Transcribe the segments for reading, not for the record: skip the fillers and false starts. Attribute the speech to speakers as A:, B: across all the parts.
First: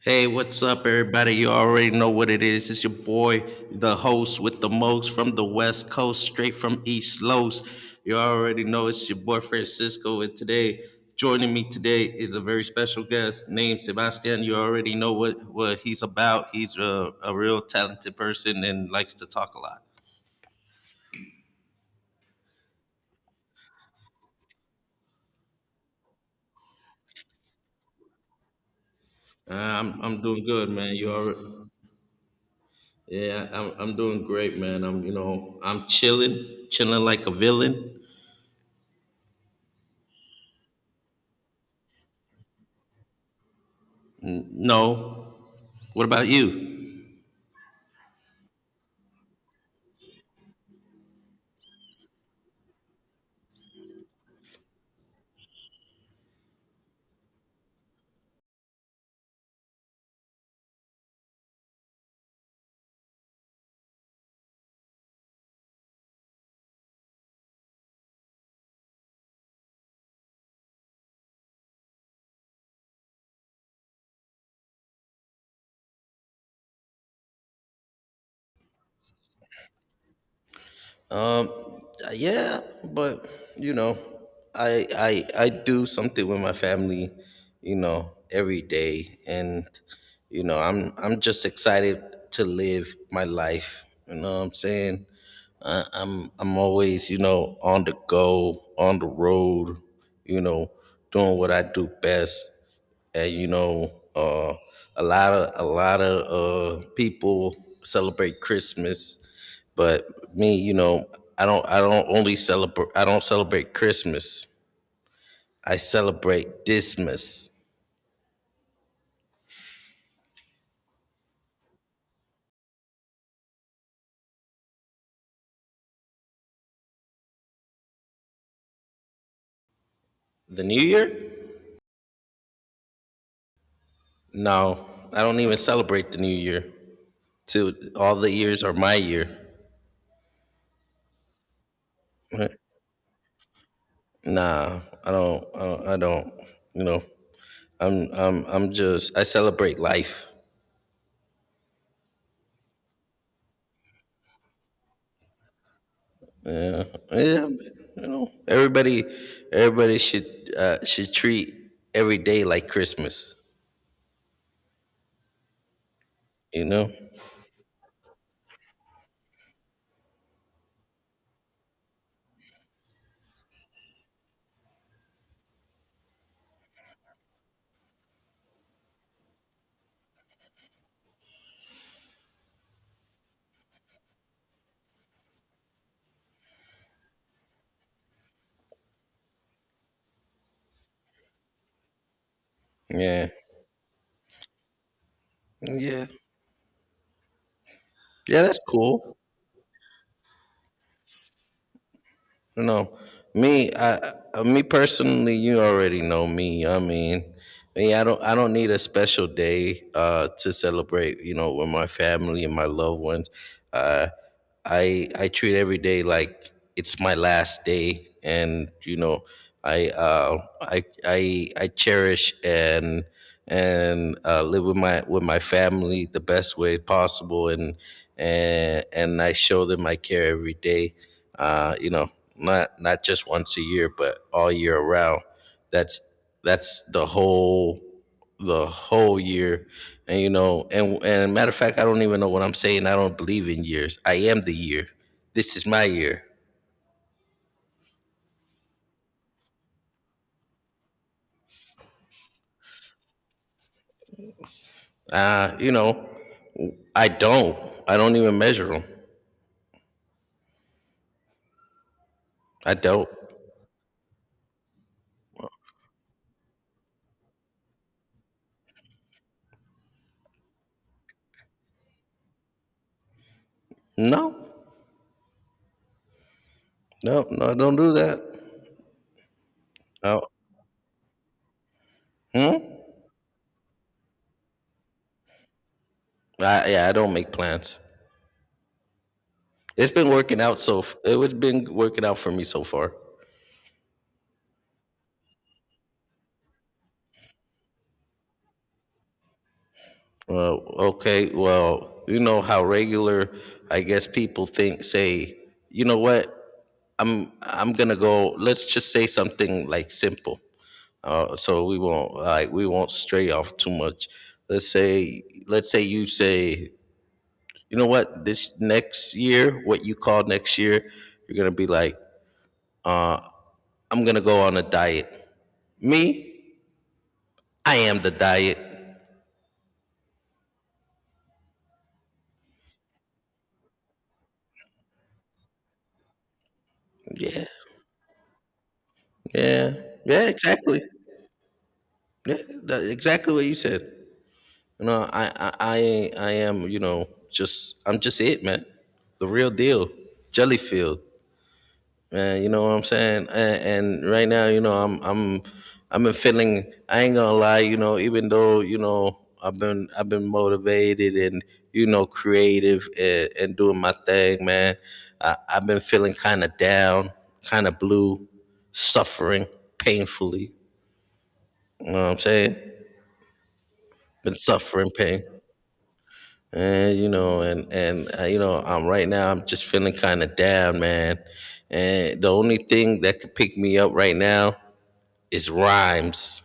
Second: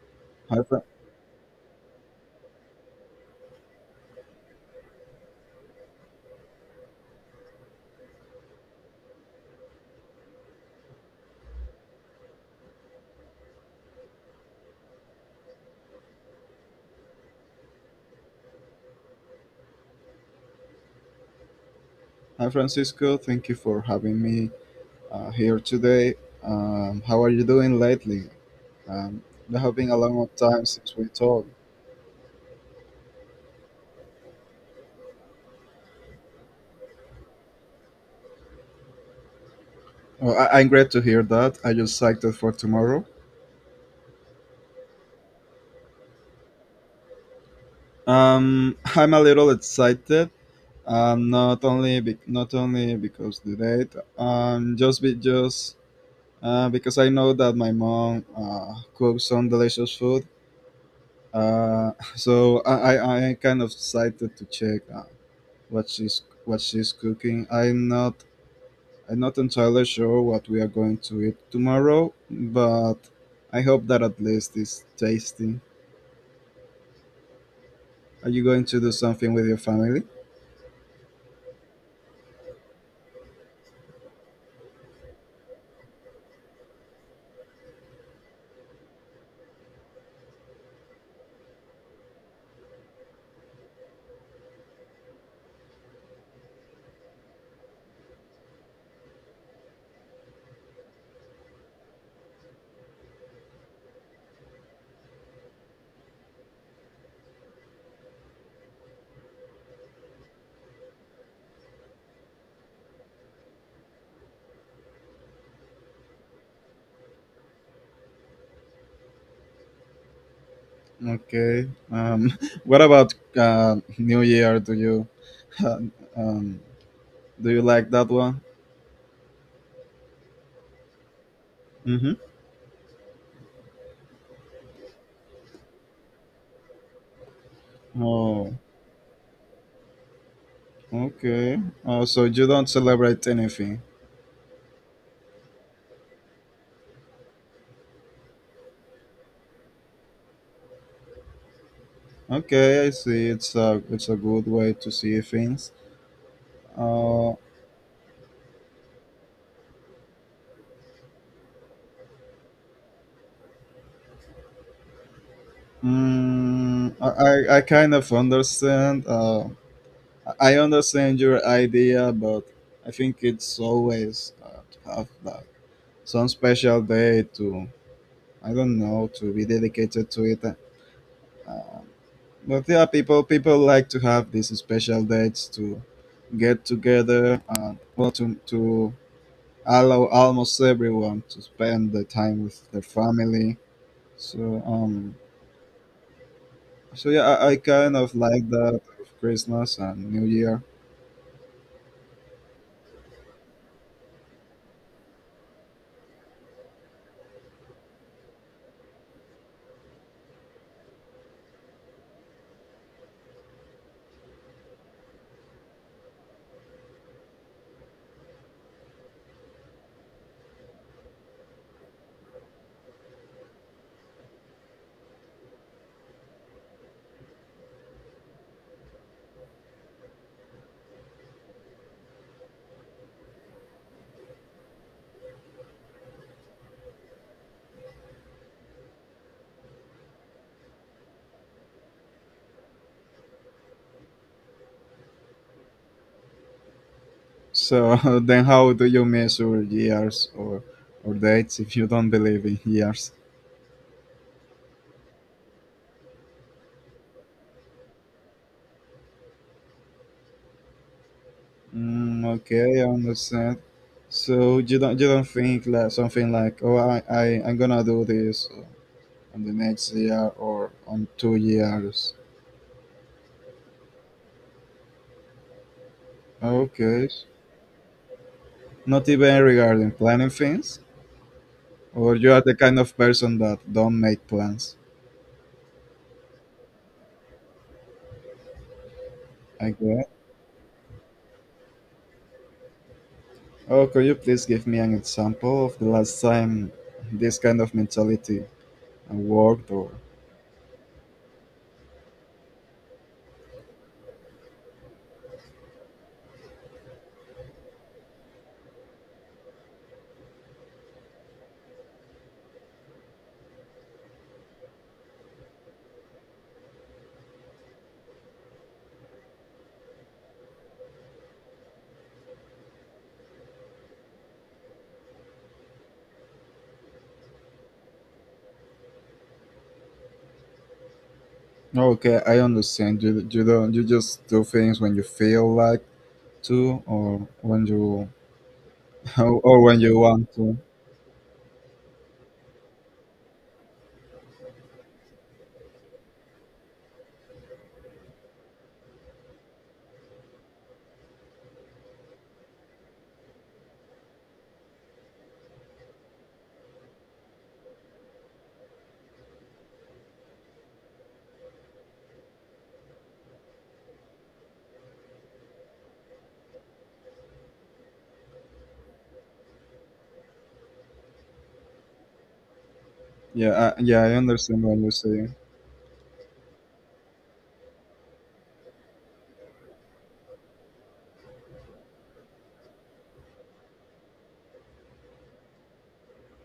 A: Hey,
B: Hi,
A: what's
B: Fra-
A: up, everybody? You already know what it is. It's your boy, the host with the most from the West Coast, straight from East Los. You already know it's your boy Francisco, and today joining me today is a very special guest named Sebastian. You already know what he's about. He's a real talented person and likes to talk a lot.
B: Hi, Francisco. Thank you for having me here today. How are you doing lately? Um,
A: Uh,
B: it has been a
A: I'm I'm
B: long
A: doing
B: time
A: good, man.
B: since we
A: You already,
B: talked.
A: yeah, I'm doing great, man. I'm chilling, chilling like a villain.
B: Oh, I'm glad to hear that. I just excited for tomorrow.
A: No, what about you?
B: I'm a little excited. Not only because the date. Just because I know that my mom cooks some delicious food. So I'm kind of excited to check what she's cooking. I'm not entirely sure what we are going to eat tomorrow, but I hope that at least it's tasty. Are you going to do something with your family?
A: Um, yeah, but you know, I do something with my family, every day, and I'm just excited to live my life. You know what I'm saying? I'm always on the go, on the road, you know, doing what I do best, and a lot of people celebrate Christmas, but me, I don't celebrate Christmas. I celebrate Dismas.
B: Okay. What about New Year? Do you um, do you like that one?
A: The New Year?
B: Mm-hmm.
A: No, I don't even celebrate the New Year. To all the
B: Oh,
A: years are my year.
B: okay. Oh, so you don't celebrate anything?
A: Nah, I don't you know. I celebrate life.
B: Okay, I see. It's a good way to see things.
A: Yeah.
B: Uh,
A: Yeah, know, everybody everybody should treat every day like Christmas, you know?
B: Mm, I kind of understand. I understand your idea, but I think it's always to have like some special day to, I don't know, to be dedicated to it. Uh, but yeah, people like to have these special dates to get together and, well, to allow almost everyone to spend the time with their
A: Yeah.
B: family. So um,
A: Yeah.
B: So yeah, I kind of
A: Yeah,
B: like
A: that's
B: that
A: cool.
B: of Christmas and New Year.
A: You know, Me, me personally, you already know me. I mean, me, I don't need a special day, to celebrate. With my family and my loved ones. Uh, I treat every day like it's my last day, and I cherish and live with my family the best way possible, and I show them I care every day, uh, you know not just once a year but all year around. That's that's the whole year. And you know and and matter of fact, I don't even know what I'm saying. I don't believe in years. I am the year. This is my year.
B: So then, how do you measure years or dates if you don't believe in years?
A: uh, you know I don't I don't even measure them.
B: Mm,
A: I
B: okay, I
A: don't
B: understand. So you don't think like something like, oh, I'm gonna do this on the next year or on 2 years.
A: No,
B: Okay,
A: no, no, I don't do that.
B: not even regarding
A: Oh,
B: planning things, or you are the
A: hmm?
B: kind of person that don't make plans.
A: Yeah, I don't make plans.
B: Okay.
A: It's been working out for me so far.
B: Oh, could you please give me an example of the last time this kind of mentality worked? Or
A: Well, okay, well, you know how regular, I guess, people think say, you know what? I'm gonna go. Let's just say something like simple, so we won't stray off too much. Let's say you say, you know what? This next year, what you call next year, you're gonna be like, uh, I'm gonna go on a diet. Me, I am the diet.
B: okay, I understand. You don't, you just do things when you feel like to, or
A: Yeah,
B: when you or
A: yeah,
B: when you
A: yeah.
B: want to.
A: Exactly. Yeah, exactly what you said. I am. You know, just I'm just it, man. The real deal. Jellyfield. You know what I'm saying? And right now, I've been feeling. I ain't gonna lie. Even though I've been motivated and creative, and doing my thing, man. I've been feeling kind of down, kind of blue, suffering painfully. You know what I'm saying?
B: Yeah, I
A: Been
B: understand what you're
A: suffering pain,
B: saying.
A: and you know, I'm right now. I'm just feeling kind of down, man. And the only thing that could pick me up right now, it's rhymes,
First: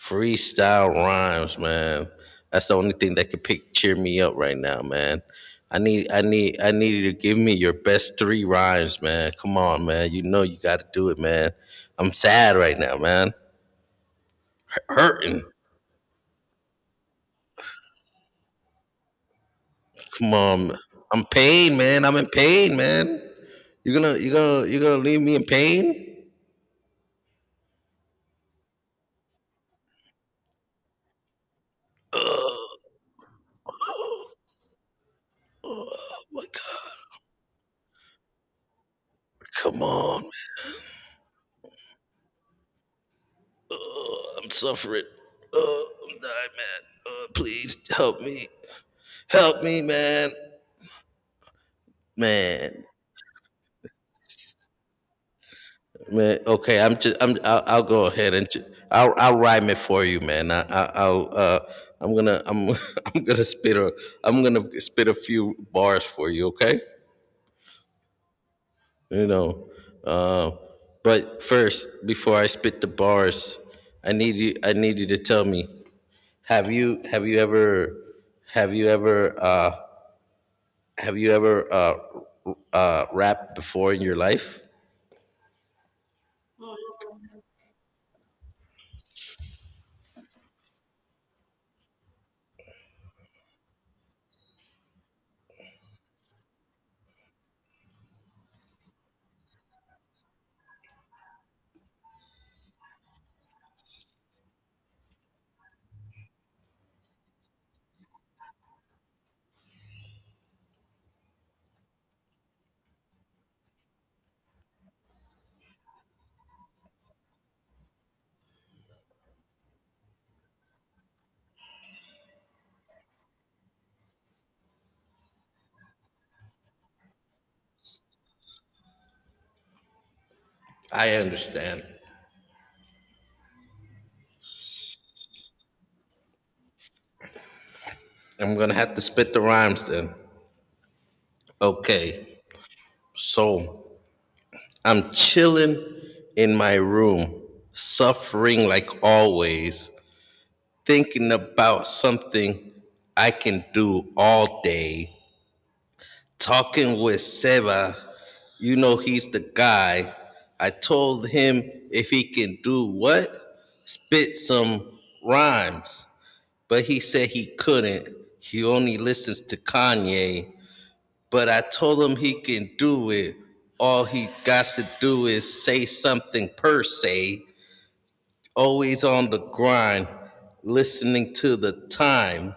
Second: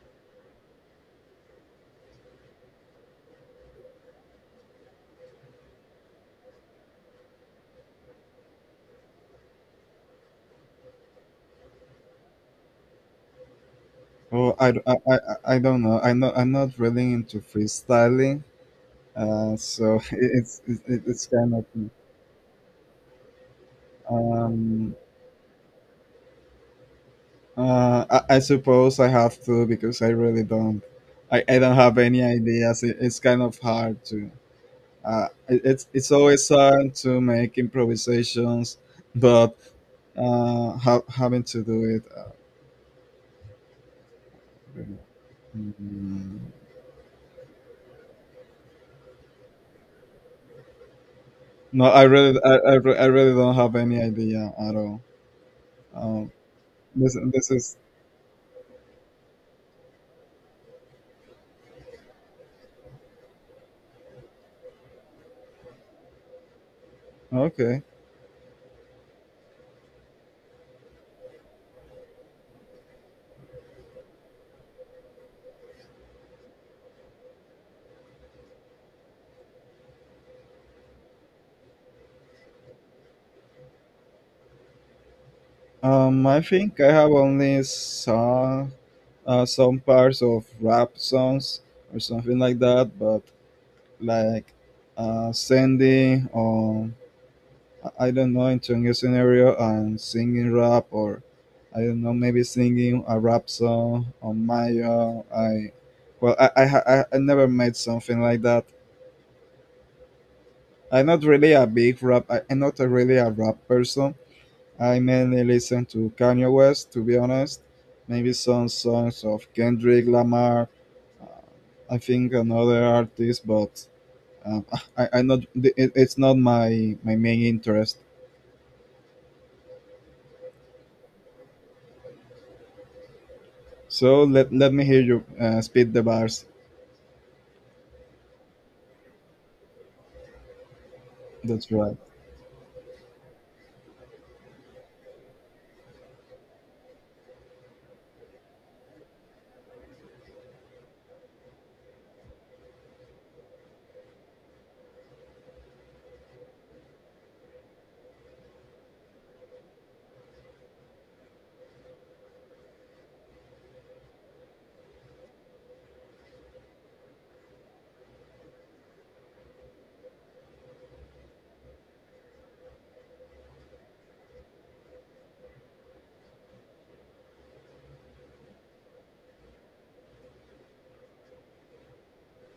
A: freestyle rhymes, man. That's the only thing that could pick cheer me up right now, man. I need you to give me your best three rhymes, man. Come on, man. You know you got to do it, man. I'm sad right now, man.
B: Oh,
A: Hurting.
B: I don't know. I'm not really into freestyling. So
A: Come on, I'm
B: it's kind of
A: pain, man. I'm in pain, man. You're gonna, you're gonna, you're
B: um
A: gonna leave me in pain.
B: I suppose I have to because I really don't. I don't have any
A: Oh
B: ideas. It's kind of hard to. It's it's
A: my
B: always
A: God.
B: hard to make improvisations, but
A: Come on,
B: having to do it.
A: Uh, I'm
B: Really-
A: suffering. I'm
B: mm,
A: dying, man. Please help me. Help me, man.
B: no, I really, I,
A: Man,
B: re- I really don't have any idea at all. Um,
A: man. Okay, I'm just.
B: this
A: I'm.
B: this
A: I'll,
B: is
A: I'll go ahead and. I'll. I'll rhyme it for you, man. I'll. I'm gonna. I'm. I'm gonna spit a. I'm gonna spit a few bars for you. Okay.
B: Okay.
A: You know. Uh, but first, before I spit the bars, I need you. I need you to tell me. Have you? Have you ever? Have you ever? Have you ever rapped before in your life?
B: I think I have only saw some parts of rap songs or something like that, but like sending or I don't know, into a new scenario and singing rap, or I don't know, maybe singing a rap song on Maya. I Well I, ha- I never made something like that. I'm not really a big rap. I'm not a really a rap person. I mainly listen to Kanye West, to be honest. Maybe some songs of Kendrick Lamar. uh, I think another artist, but Um, I not the- it's not my my main interest.
A: I understand.
B: So let let me hear you spit the bars.
A: I'm gonna have to spit the rhymes then.
B: That's right.
A: Okay, so I'm chilling in my room, suffering like always, thinking about something I can do all day. Talking with Seva, you know he's the guy. I told him if he can do what? Spit some rhymes, but he said he couldn't. He only listens to Kanye. But I told him he can do it. All he got to do is say something per se. Always on the grind, listening to the time.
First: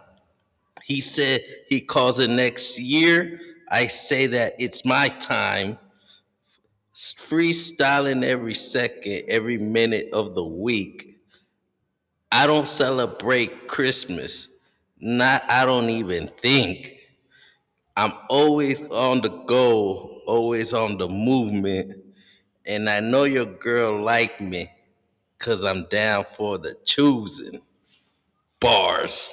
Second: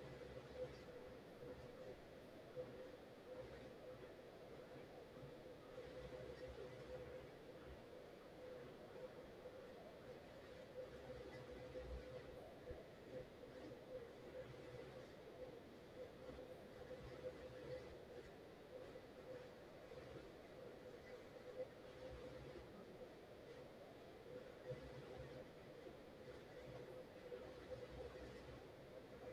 A: He said he calls it next year. I say that it's my time. Freestyling every second, every minute of the week. I don't celebrate Christmas. Not I don't even think. I'm always on the go, always on the movement, and I know your girl like me cuz I'm down for the choosing. Bars.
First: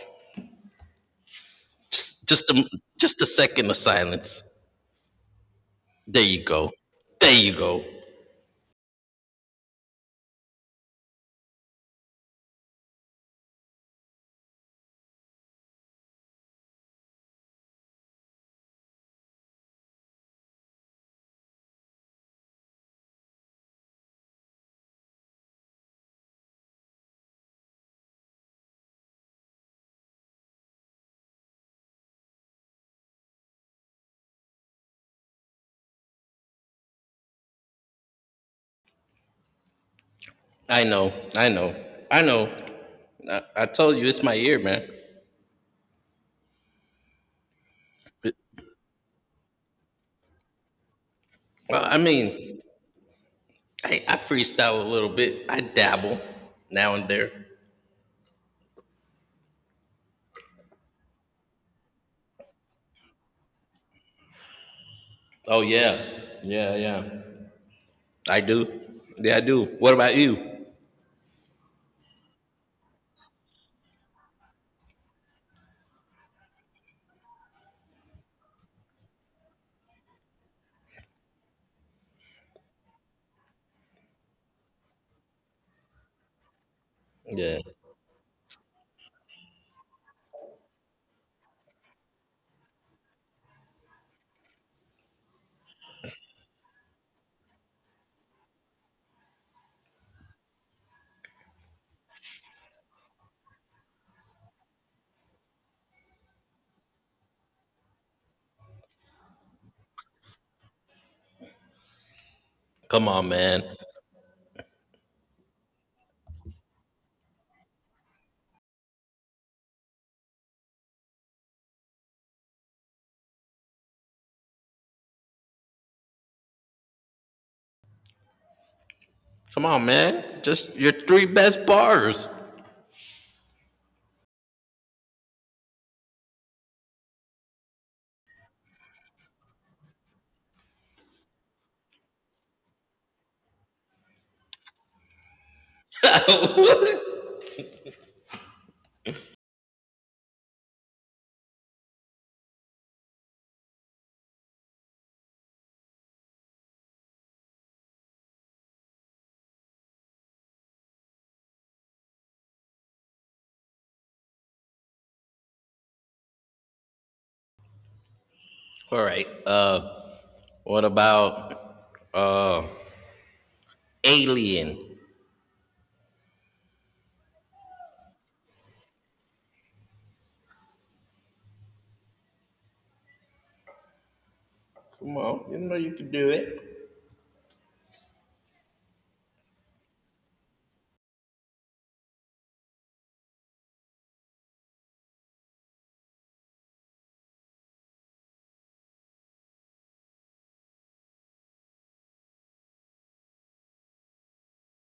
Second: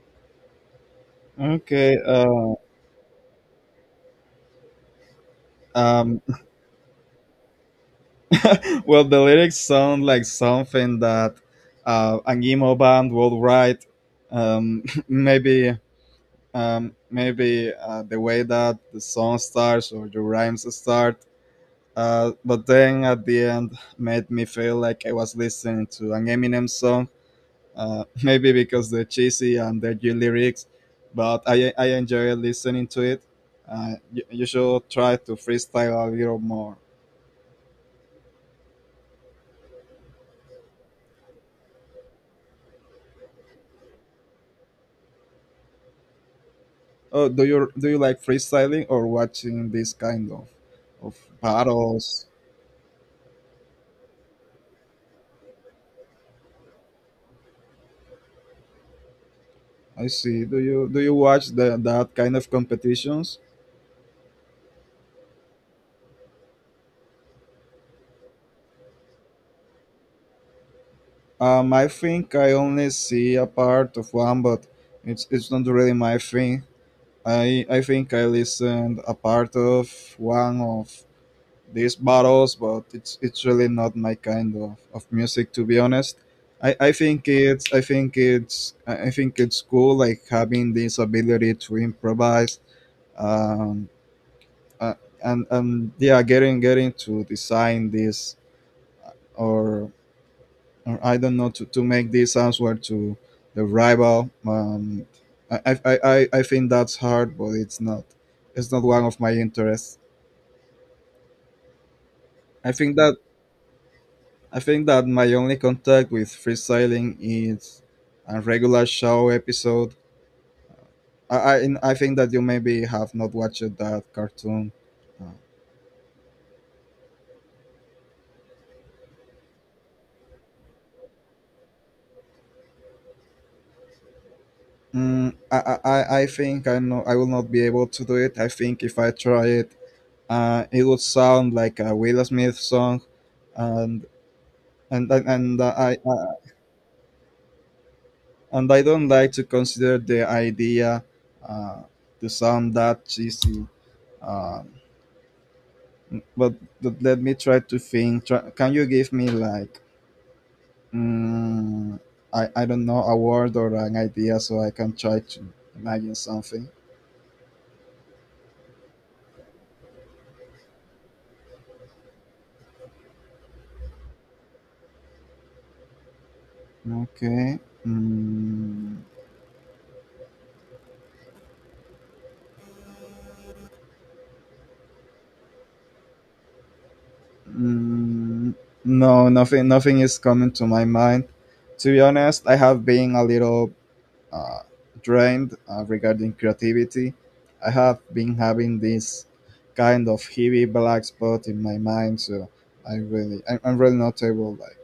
B: Okay.
A: Just just a, just a second of silence.
B: Um.
A: There you go. There you go.
B: Well, the lyrics sound like something that an emo band would write. Maybe maybe the way that the song starts or the rhymes start. But then at the end, made me feel like I was listening to an Eminem song maybe because they're cheesy and they're good lyrics, but I enjoy listening to it. You should try to freestyle a little more.
A: I know. I know. I know. I told you it's my ear, man.
B: Oh, do you like
A: But,
B: freestyling or watching this kind of
A: well, I
B: battles?
A: mean, I freestyle a little bit. I dabble now and there.
B: I see. Do you watch the, that kind of competitions?
A: Oh yeah. Yeah, yeah. I do. Yeah, I do. What about you?
B: I think I only see a part of one, but it's not really my thing. I think I listened a part of one of these battles, but it's really not my kind of music, to be honest. I think
A: Yeah.
B: it's I think it's I think it's cool, like having this ability to improvise um uh, and yeah, getting to design this or or, I don't know, to make this answer to the rival. I think that's hard, but it's not one of my interests. I think
A: Come
B: that
A: on, man.
B: I think that my only contact with freestyling is a regular show episode. And I think that you maybe have not watched that cartoon. Uh,
A: Come on, man. Just your three best bars.
B: I think I know I will not be able to do it. I think if I try it, it would sound like a Will Smith song, and and and, and I, I uh,
A: All
B: and I don't like to consider the idea uh, to sound that cheesy. Um, but, but let me try to think. Try, can you give me like mm, I don't know, a word or an idea so I can try to imagine something?
A: right. What about uh, Alien?
B: Okay. Mm,
A: Come on. You know you can do it.
B: mm, no, nothing. Nothing is coming to my mind. To be honest, I have been a little uh, drained regarding creativity. I have been having this kind of heavy black spot in my mind, so I really, I'm really not able like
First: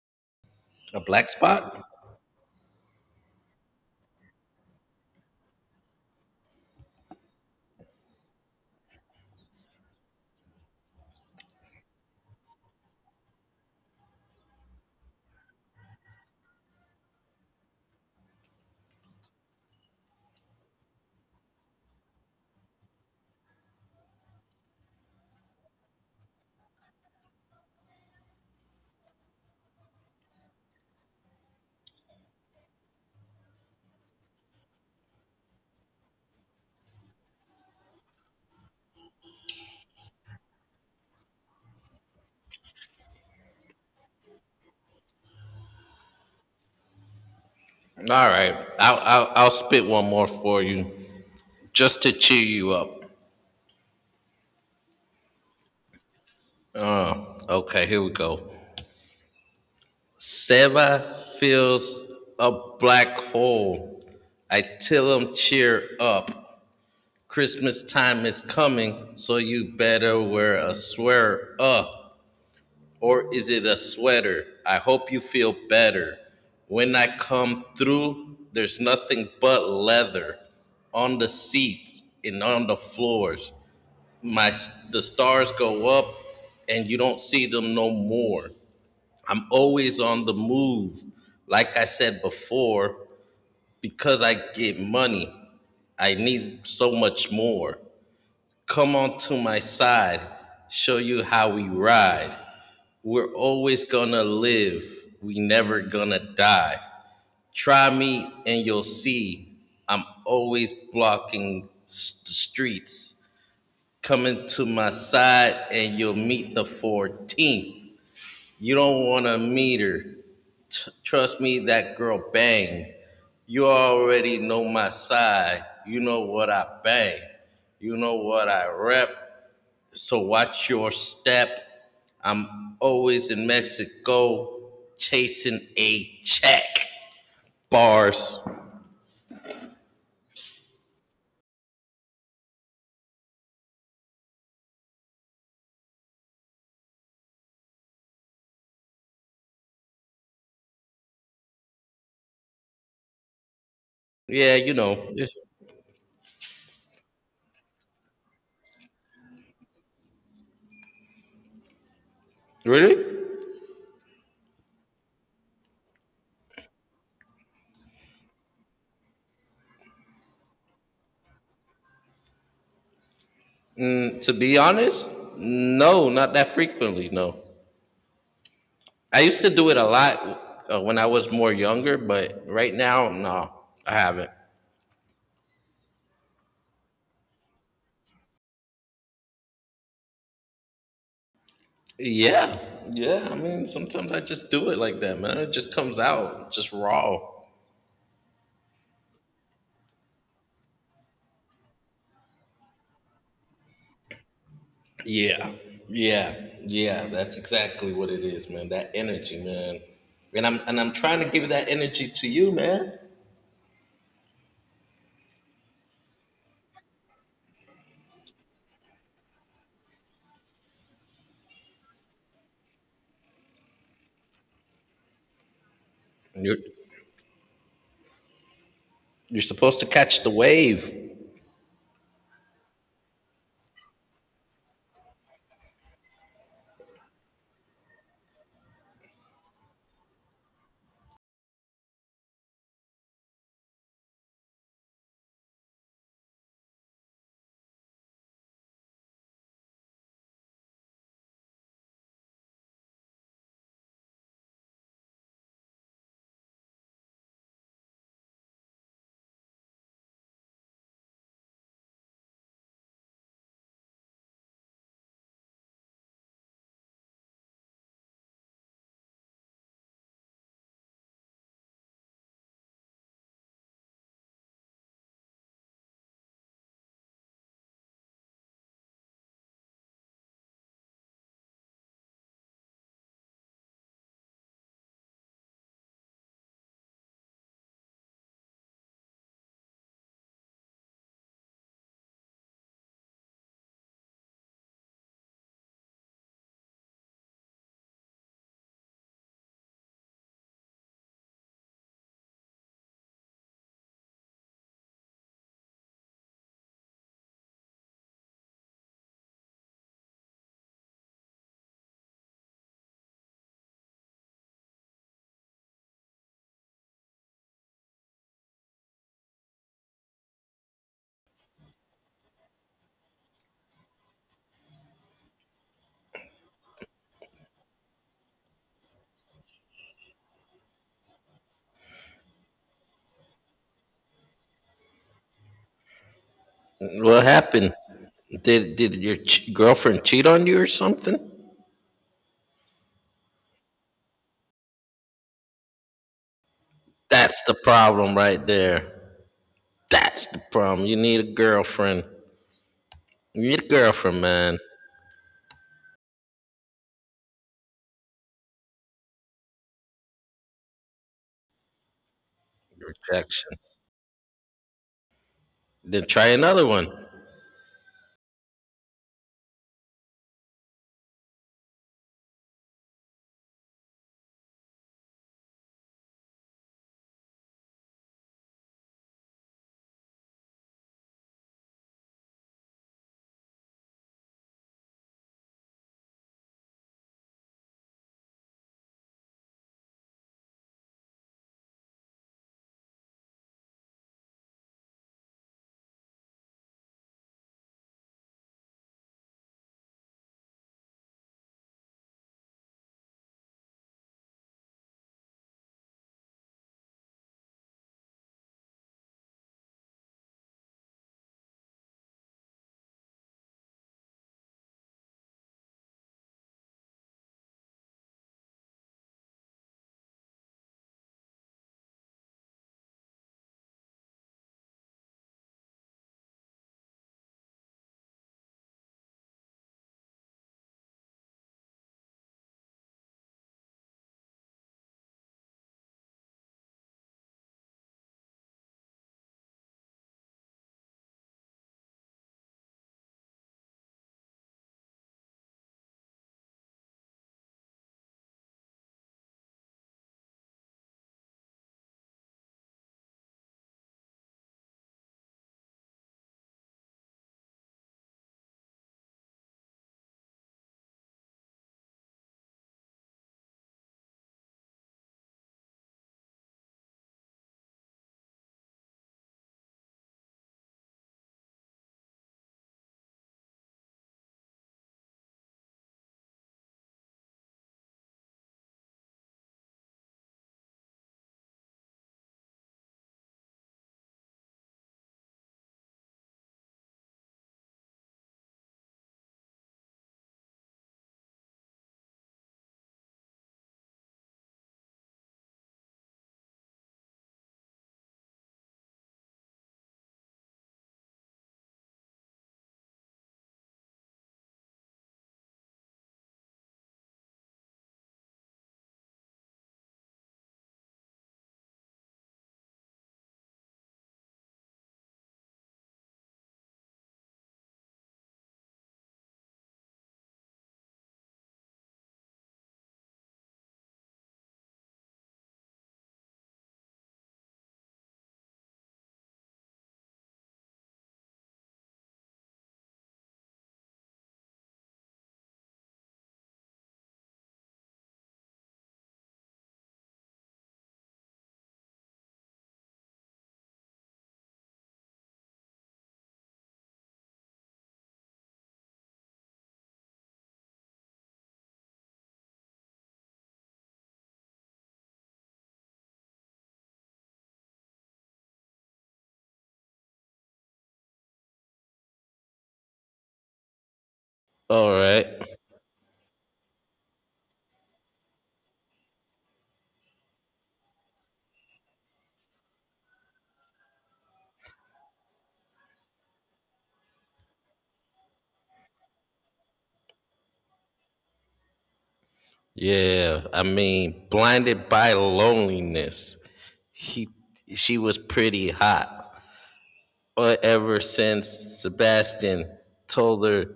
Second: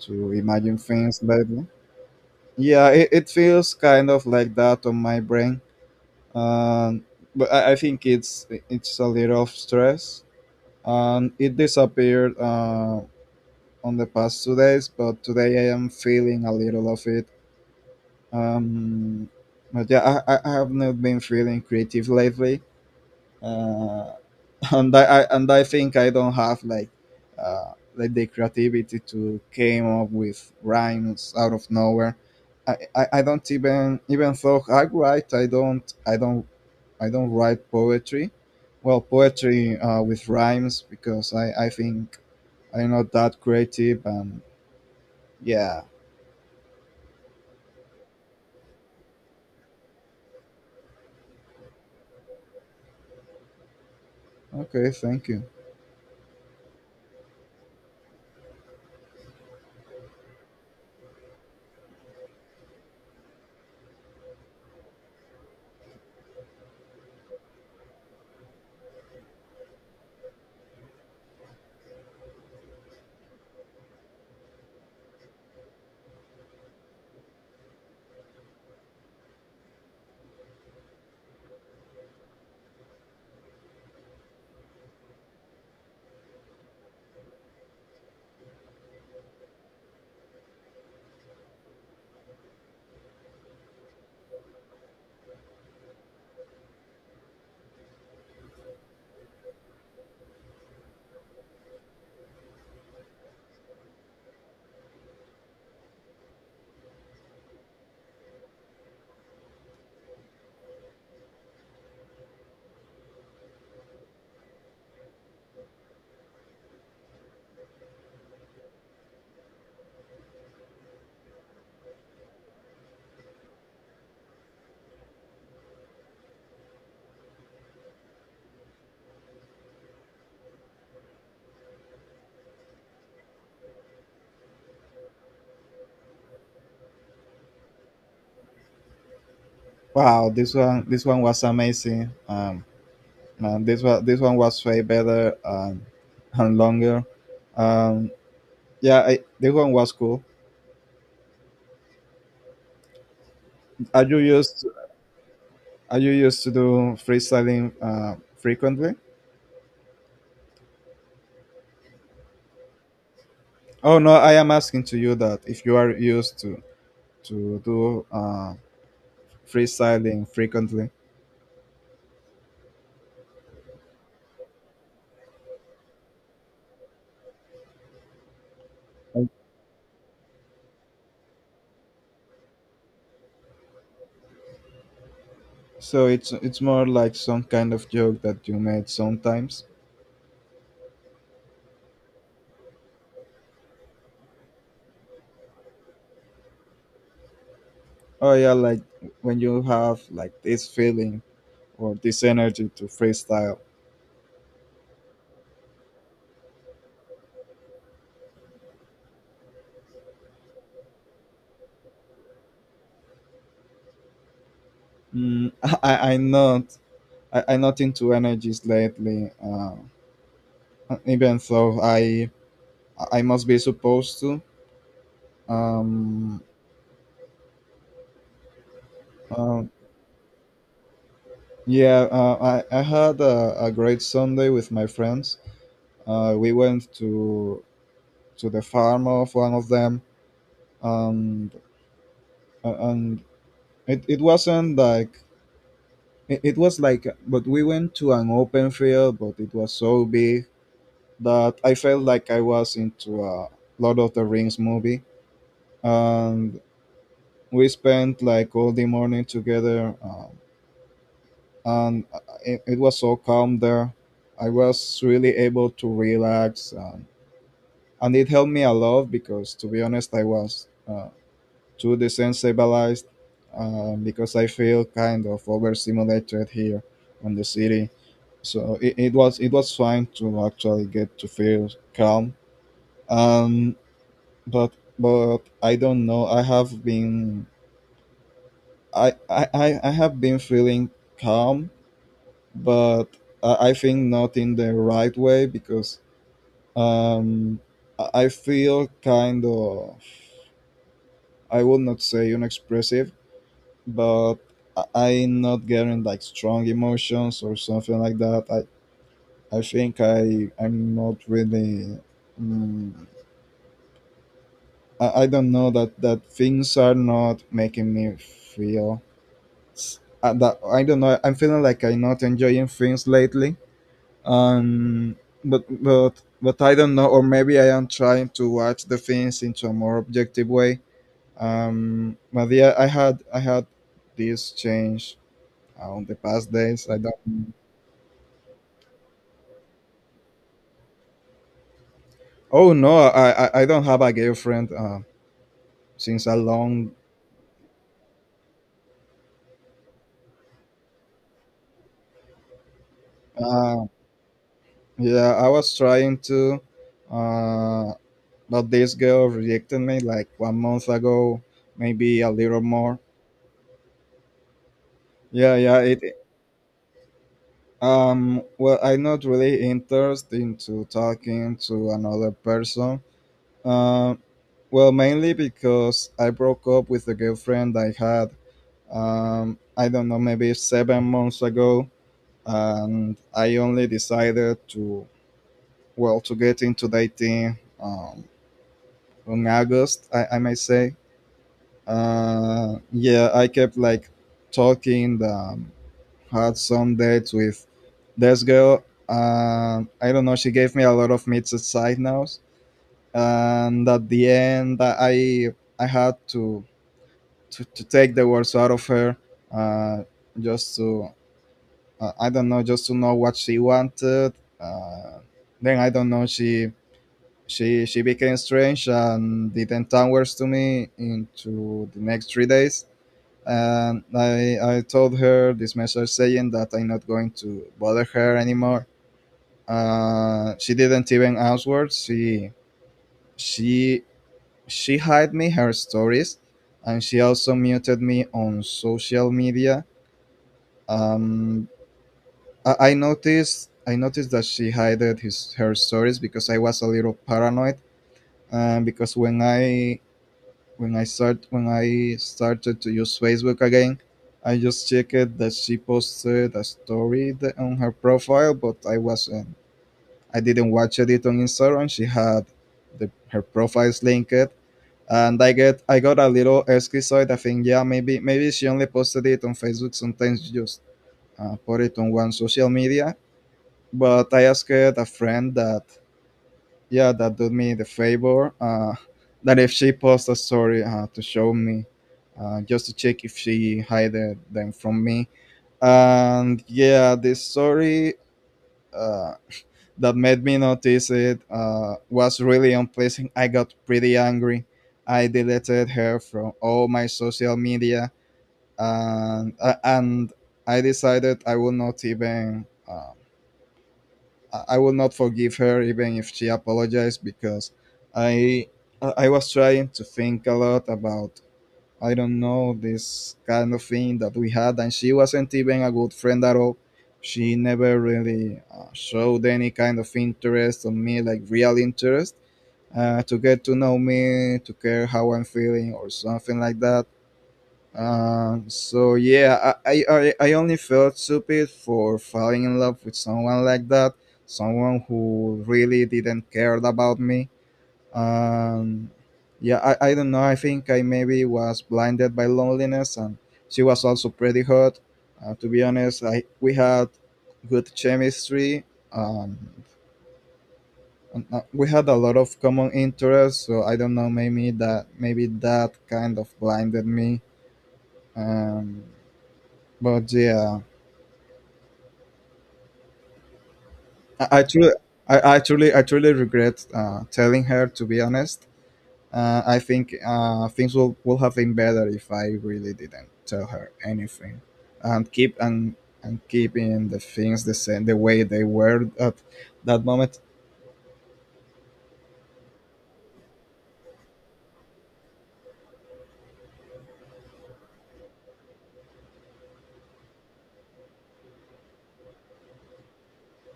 B: to imagine
A: A
B: things
A: black
B: lately.
A: spot?
B: Yeah, it feels kind of like that on my brain. Um, I think it's a little of stress. It disappeared on the past 2 days, but today I am feeling a little of it. Um, but yeah, I have not been feeling creative lately. Uh, and I think I don't have like the creativity to came up with rhymes out of nowhere. I don't even Even though I write, I don't write poetry. Well, poetry with rhymes, because I think I'm not that creative, and yeah.
A: All right. I'll spit one more for you just to cheer you up.
B: Okay, thank you.
A: Uh, okay, here we go. Seva feels a black hole. I tell him cheer up. Christmas time is coming, so you better wear a sweater. Or is it a sweater? I hope you feel better. When I come through, there's nothing but leather on the seats and on the floors. My The stars go up and you don't see them no more. I'm always on the move. Like I said before, because I get money, I need so much more. Come on to my side, show you how we ride. We're always gonna live, we never gonna die. Try me and you'll see I'm always blocking the streets. Coming to my side and you'll meet the 14th. You don't wanna meet her. Trust me, that girl bang. You already know my side. You know what I bang. You know what I rep. So watch your step. I'm always in Mexico chasing a check. Bars.
B: Wow, this one was amazing. Man, this one was way better, and longer. Um, Yeah, the one was cool. Are you
A: Yeah,
B: used Are you used to do freestyling frequently?
A: really?
B: Oh no, I am asking to you that if you are used to do freestyling frequently.
A: To be honest, no, not that frequently. No, I used to do it a lot, when I was more younger, but right now, no, I haven't.
B: So it's more like some kind of joke that you made sometimes.
A: Yeah, yeah. I mean, sometimes I just do it like that, man. It just comes out just raw.
B: Oh yeah, like when you have like this feeling or this energy to freestyle.
A: Yeah, yeah, yeah. That's exactly what it is, man. That energy, man. And I'm trying to give that energy to you, man.
B: Mm, I I not I'm not into energies lately. Even though I must be supposed to. Um,
A: You're you're
B: um,
A: supposed to catch the wave.
B: yeah, I had a great Sunday with my friends. We went to the farm of one of them, and and it wasn't like it was like, but we went to an open field, but it was so big that I felt like I was into a Lord of the Rings movie, and we spent like all the morning together. And it was so calm there. I was really able to relax, and it helped me a lot because, to be honest, I was too desensitized because I feel kind of overstimulated here on the city. So it was, it was fine to actually get to feel calm. Um, but but I don't know. I have been feeling calm, but I think not in the right way, because um, I feel kind of, I would not say unexpressive, but I- I'm not getting like strong emotions or something like that. I'm not really. mm I don't know, that that things are not making me feel. s- that, I don't know. I'm feeling like I'm not enjoying things lately, um but but but I don't know, or maybe I am trying to watch the things into a more objective way. But yeah, I had this change on the past days, I
A: What
B: don't
A: happened? Did your girlfriend cheat on you or something?
B: Oh no, I don't have a girlfriend since a long
A: That's the problem right there. That's the problem. You need a girlfriend. You need a
B: uh,
A: girlfriend, man.
B: yeah, I was trying to uh but this girl rejected me like 1 month ago, maybe a little more.
A: Rejection.
B: yeah yeah it,
A: Then try another one.
B: Well, I'm not really interested into talking to another person. Um, well, mainly because I broke up with a girlfriend I had. I don't know, maybe 7 months ago, and I only decided to, well, to get into dating, in August. I may say. Yeah, I kept like talking. Had some dates with this girl. And I don't know. She gave me a lot of mixed signals, and at the end, I had to take the words out of her, uh, just to I don't know, just to know what she wanted. Uh, then I don't know. She became strange and didn't answer to me into the next 3 days, and I told her this message saying that I'm not going to bother her anymore. She didn't even answer. She she hid me her stories, and she also muted me on social media. Um, I noticed that she hid his her stories because I was a little paranoid. Because when I started to use Facebook again, I just checked that she posted a story on her profile, but I wasn't. I didn't watch it on Instagram. She had her profiles linked, and I got a little schizoid, I think. Yeah, maybe she only posted it on Facebook. Sometimes you just put it on one social media. But I asked a friend that yeah, that do me the favor, that if she posts a story, to show me, just to check if she hid them from me. And yeah, this story, uh, that made me notice it, was really unpleasant. I got pretty angry. I deleted her from all my social media, and I decided I would not even, I will not forgive her even if she apologized, because I was trying to think a lot about, I don't know, this kind of thing that we had, and she wasn't even a good friend at all. She never really showed any kind of interest on me, like real interest, to get to know me, to care how I'm feeling or something like that. So yeah, I only felt stupid for falling in love with someone like that, someone who really didn't care about me. Um, yeah, I don't know. I think I maybe was blinded by loneliness, and she was also pretty hot. To be honest, I we had good chemistry. Um, and we had a lot of common interests, so I don't know. Maybe that kind of blinded me. Um, But yeah, I, I truly,
A: All right.
B: I truly regret, telling her. To be honest, I think, things will have been better if I really didn't tell her anything, and keeping the things the same, the way they were at that moment.
A: Yeah. I mean, blinded by loneliness. He She was pretty hot. Or ever since Sebastian told her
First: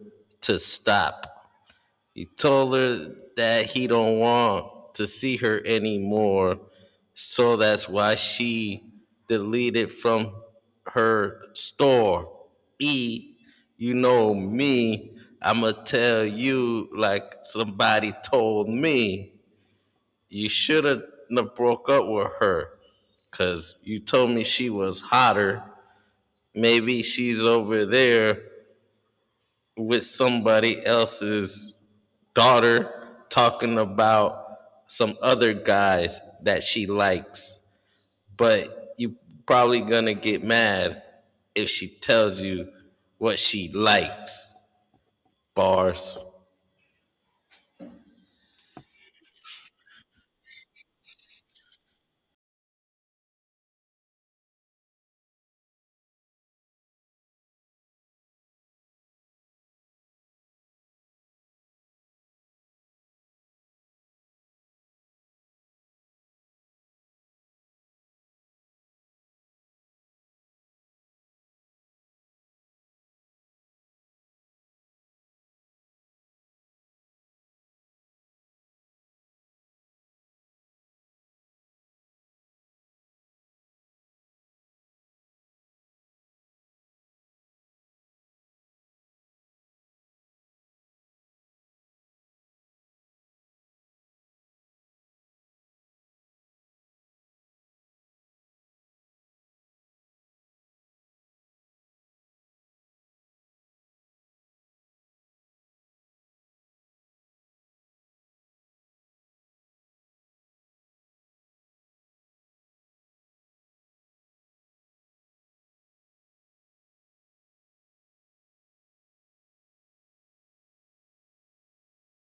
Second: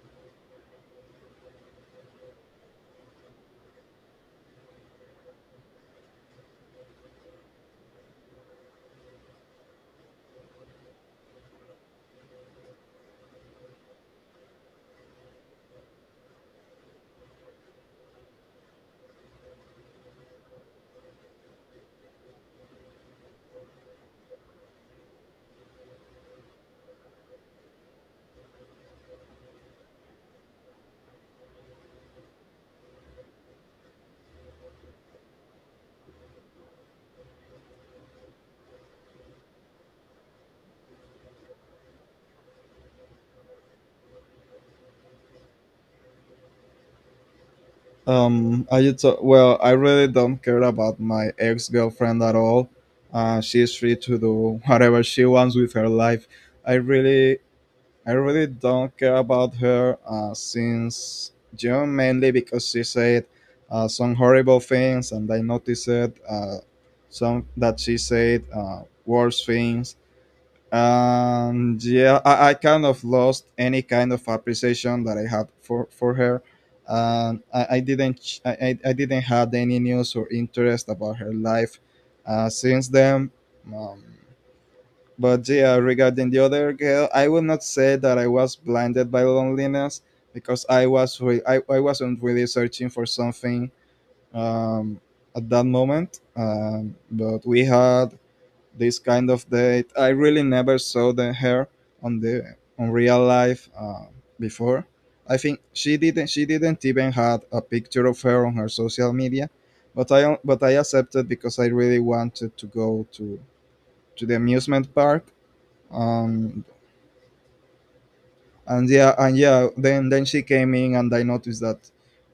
A: to stop. He told her that he don't want to see her anymore. So that's why she deleted from her store. E, you know me. I'ma tell you like somebody told me. You shouldn't have broke up with her, cause you told me she was hotter. Maybe she's over there with somebody else's daughter talking about some other guys that she likes. But you probably gonna get mad if she tells you what she likes. Bars.
B: I just well, I really don't care about my ex girlfriend at all. She's free to do whatever she wants with her life. I really I really don't care about her, since June, mainly because she said, some horrible things, and I noticed, some that she said, worse things. And yeah, I kind of lost any kind of appreciation that I had for her. And I didn't ch- I didn't had any news or interest about her life, since then. Um, but yeah, regarding the other girl, I will not say that I was blinded by loneliness, because I wasn't really searching for something, um, at that moment. But we had this kind of date. I really never saw the her on the on real life, before. I think she didn't even had a picture of her on her social media, but I accepted because I really wanted to go to the amusement park. um and yeah, then she came in, and I noticed that,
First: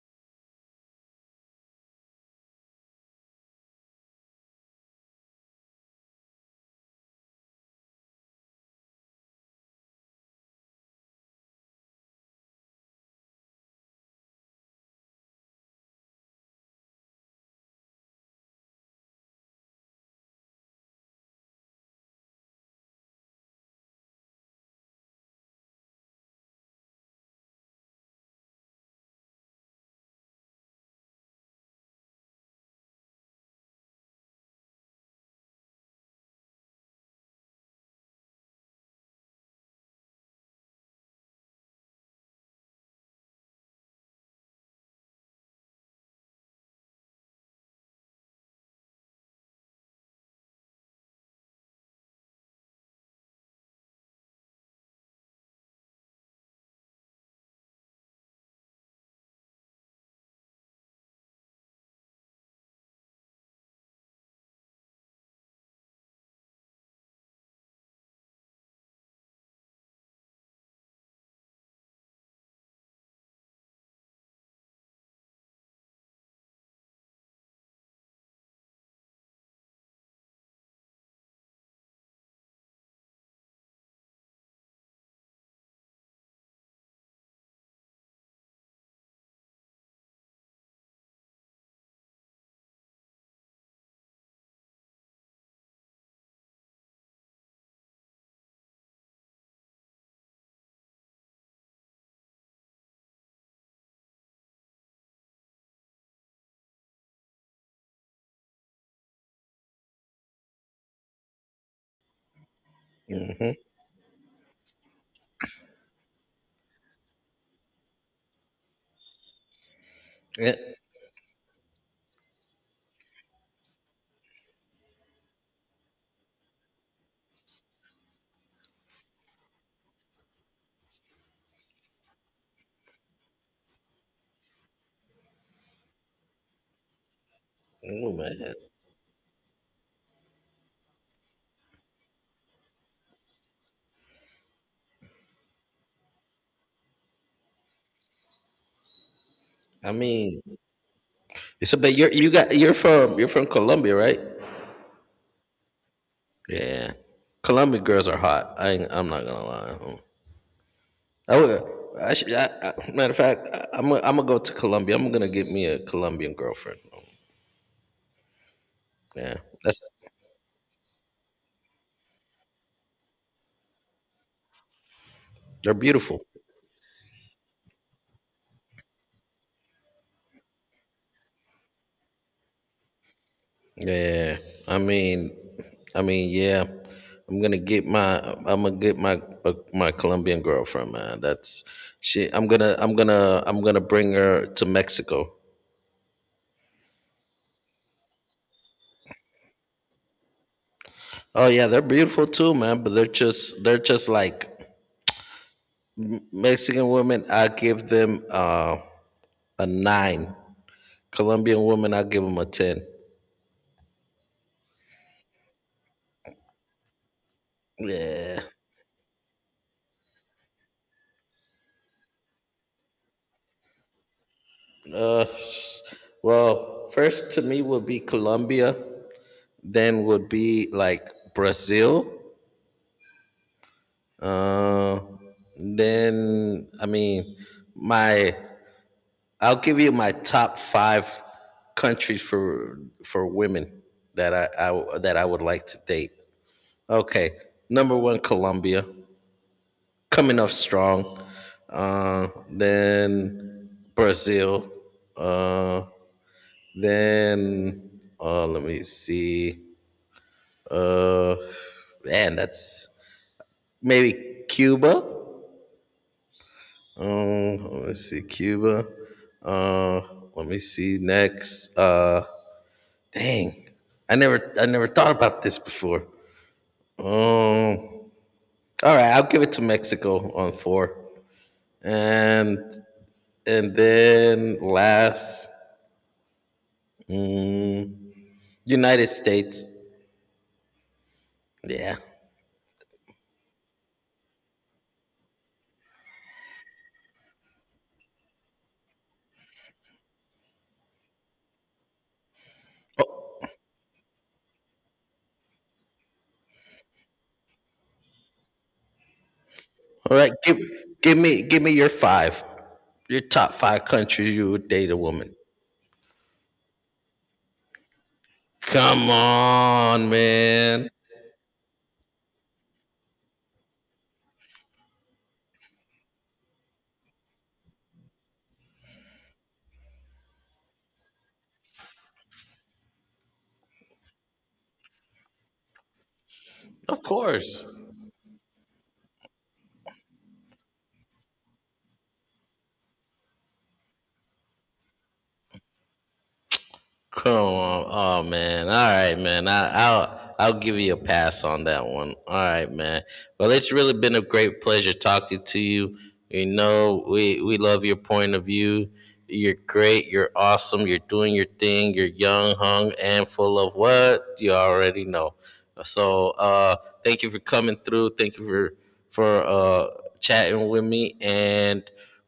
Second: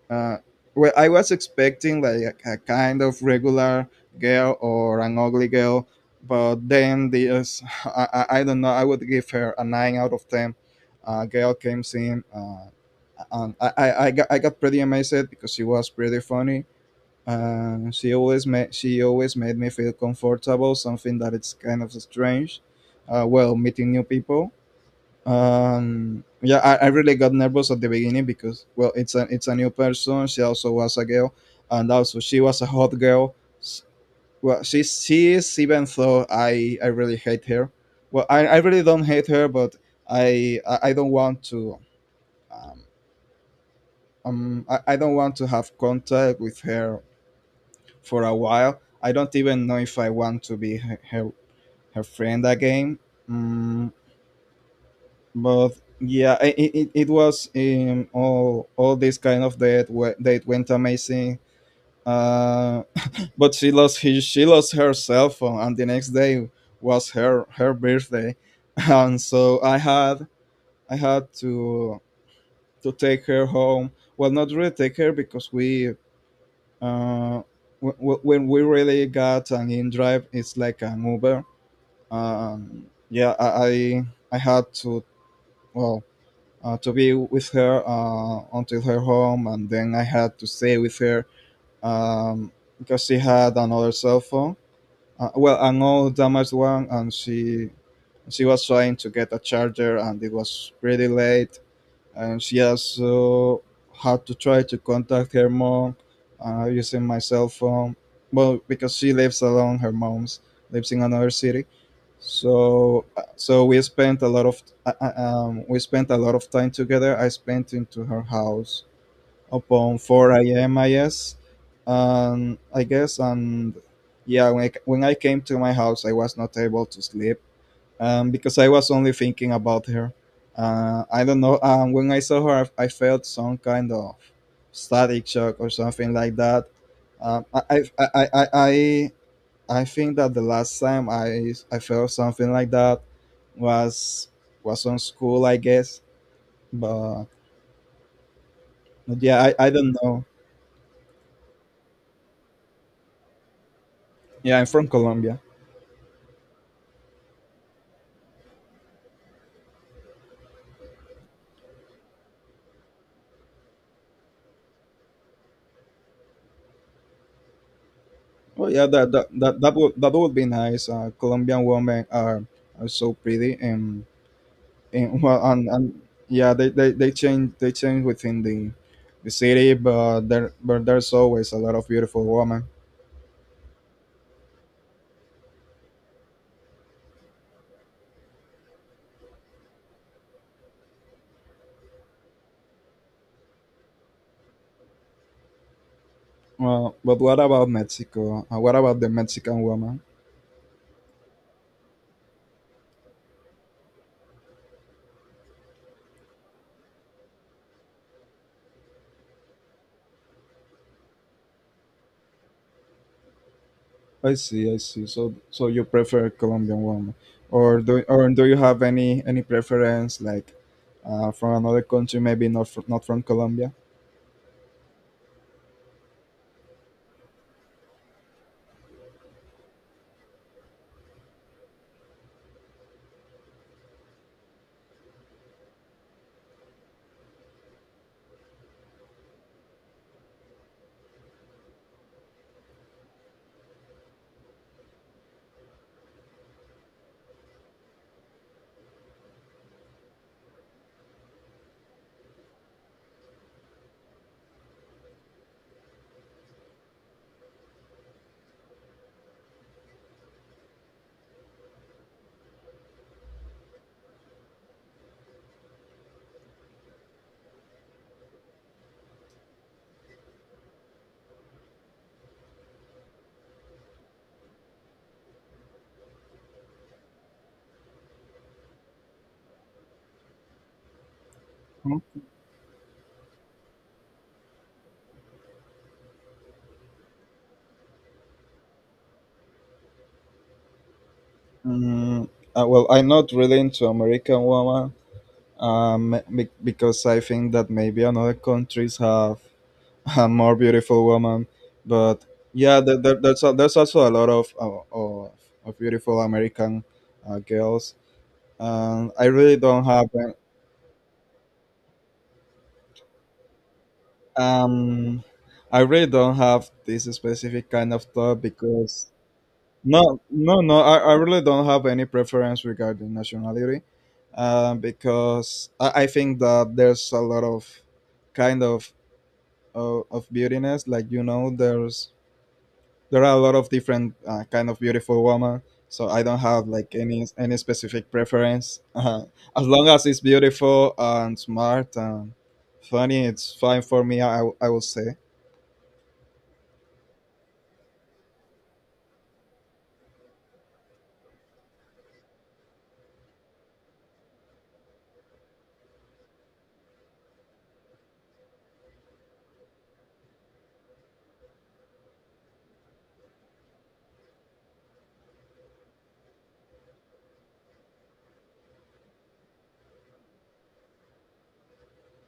B: uh well, I was expecting like a kind of regular girl or an ugly girl, but then this I don't know, I would give her a nine out of ten girl came in, and I got pretty amazed because she was pretty funny, and she always made me feel comfortable, something that it's kind of strange, well, meeting new people. Yeah, I really got nervous at the beginning because, well, it's a new person. She also was a girl, and also she was a hot girl. S- Well, she is, even though I really hate her. Well, I really don't hate her, but I don't want to, um, I don't want to have contact with her for a while. I don't even know if I want to be her friend again. Mm, but yeah, it was, all this kind of date went amazing, uh, but she lost her cell phone, and the next day was her birthday. And so I had to take her home, well, not really take her because we, uh, when we really got an in drive, it's like an Uber. um, yeah I, I I had to, well, to be with her, until her home, and then I had to stay with her, um, because she had another cell phone. Well, an old damaged one, and she was trying to get a charger, and it was pretty late. And she also had to try to contact her mom, using my cell phone. Well, because she lives alone, her mom's lives in another city. So
A: Hmm.
B: we spent a lot of, we spent a lot of time together. I spent into her house upon 4
A: Yeah.
B: a.m. I guess and yeah, when when I came to my house, I was not able to sleep, because I was only thinking about her. I don't know. When I saw her, I felt some kind of static shock or something like that. Um, I, I, I,
A: Oh,
B: I,
A: man.
B: I I think that the last time I felt something like that was on school, I guess. But, but yeah, I
A: I
B: don't know.
A: mean, so but you're from Colombia, right?
B: Yeah, I'm from Colombia.
A: Yeah, Colombian girls are hot. I ain't, I'm not gonna lie. I would. I should. Matter of fact, I'm gonna go to Colombia. I'm gonna get me a Colombian girlfriend.
B: Oh yeah,
A: Yeah, that's.
B: that would be nice. Colombian women are so pretty, and well,
A: They're
B: and
A: beautiful.
B: yeah, they change within the city, but there's always a lot of beautiful women.
A: Yeah, I mean, I mean, yeah. I'm gonna get my Colombian girlfriend, man. That's she. I'm gonna bring her to Mexico.
B: Well, but what about Mexico? What about the Mexican woman?
A: Oh yeah, they're beautiful too, man. But they're just. They're just like Mexican women. I give them, a nine. Colombian woman, I'll give them a 10.
B: I see, I see. So you prefer Colombian woman, or
A: Yeah.
B: do you have any preference like, from another country, maybe not from Colombia?
A: Uh, well, first to me would be Colombia, then would be like Brazil. Uh, then, I mean, my, I'll give you my top five countries for women that I would like to date. Okay, number one, Colombia. Coming off strong. Then Brazil. Uh, then let me see. Uh, man, that's maybe Cuba. Let's see Cuba. Uh, Let me see next. Dang, I never thought about this before. Um, all right, I'll give it to Mexico on four,
B: Hmm?
A: and and then last, Mm, United States. Yeah.
B: Mm, well, I'm not really into American woman, because I think that maybe another countries have a more beautiful woman. But yeah, there's there's also a lot of of beautiful American, girls. I really don't have.
A: All right. Give me your five. Your top five countries you would date a
B: Um,
A: woman.
B: I really don't have this specific kind of thought because,
A: Come on,
B: no, no, no,
A: man.
B: I really don't have any preference regarding nationality, because I think that there's a lot of kind of of beautiness. Like you know, there are a lot of different, kind of beautiful women. So I don't have like
A: Of
B: any
A: course.
B: specific preference. As long as it's beautiful and smart and funny, it's fine for me, I will say.
A: Come on. Oh, man. All right, man. I'll give you a pass on that one. All right, man. Well, it's really been a great pleasure talking to you. You know, we love your point of view. You're great. You're awesome. You're doing your thing. You're young, hung, and full of what you already know. So, thank you for coming through. Thank you for chatting with me. And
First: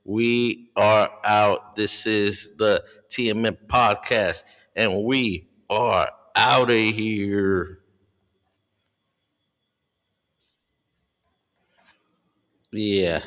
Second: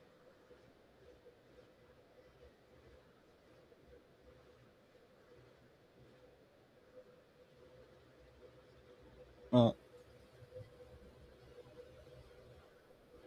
A: we are out. This is the TMM podcast. And we are out of here.
B: Uh,
A: Yeah.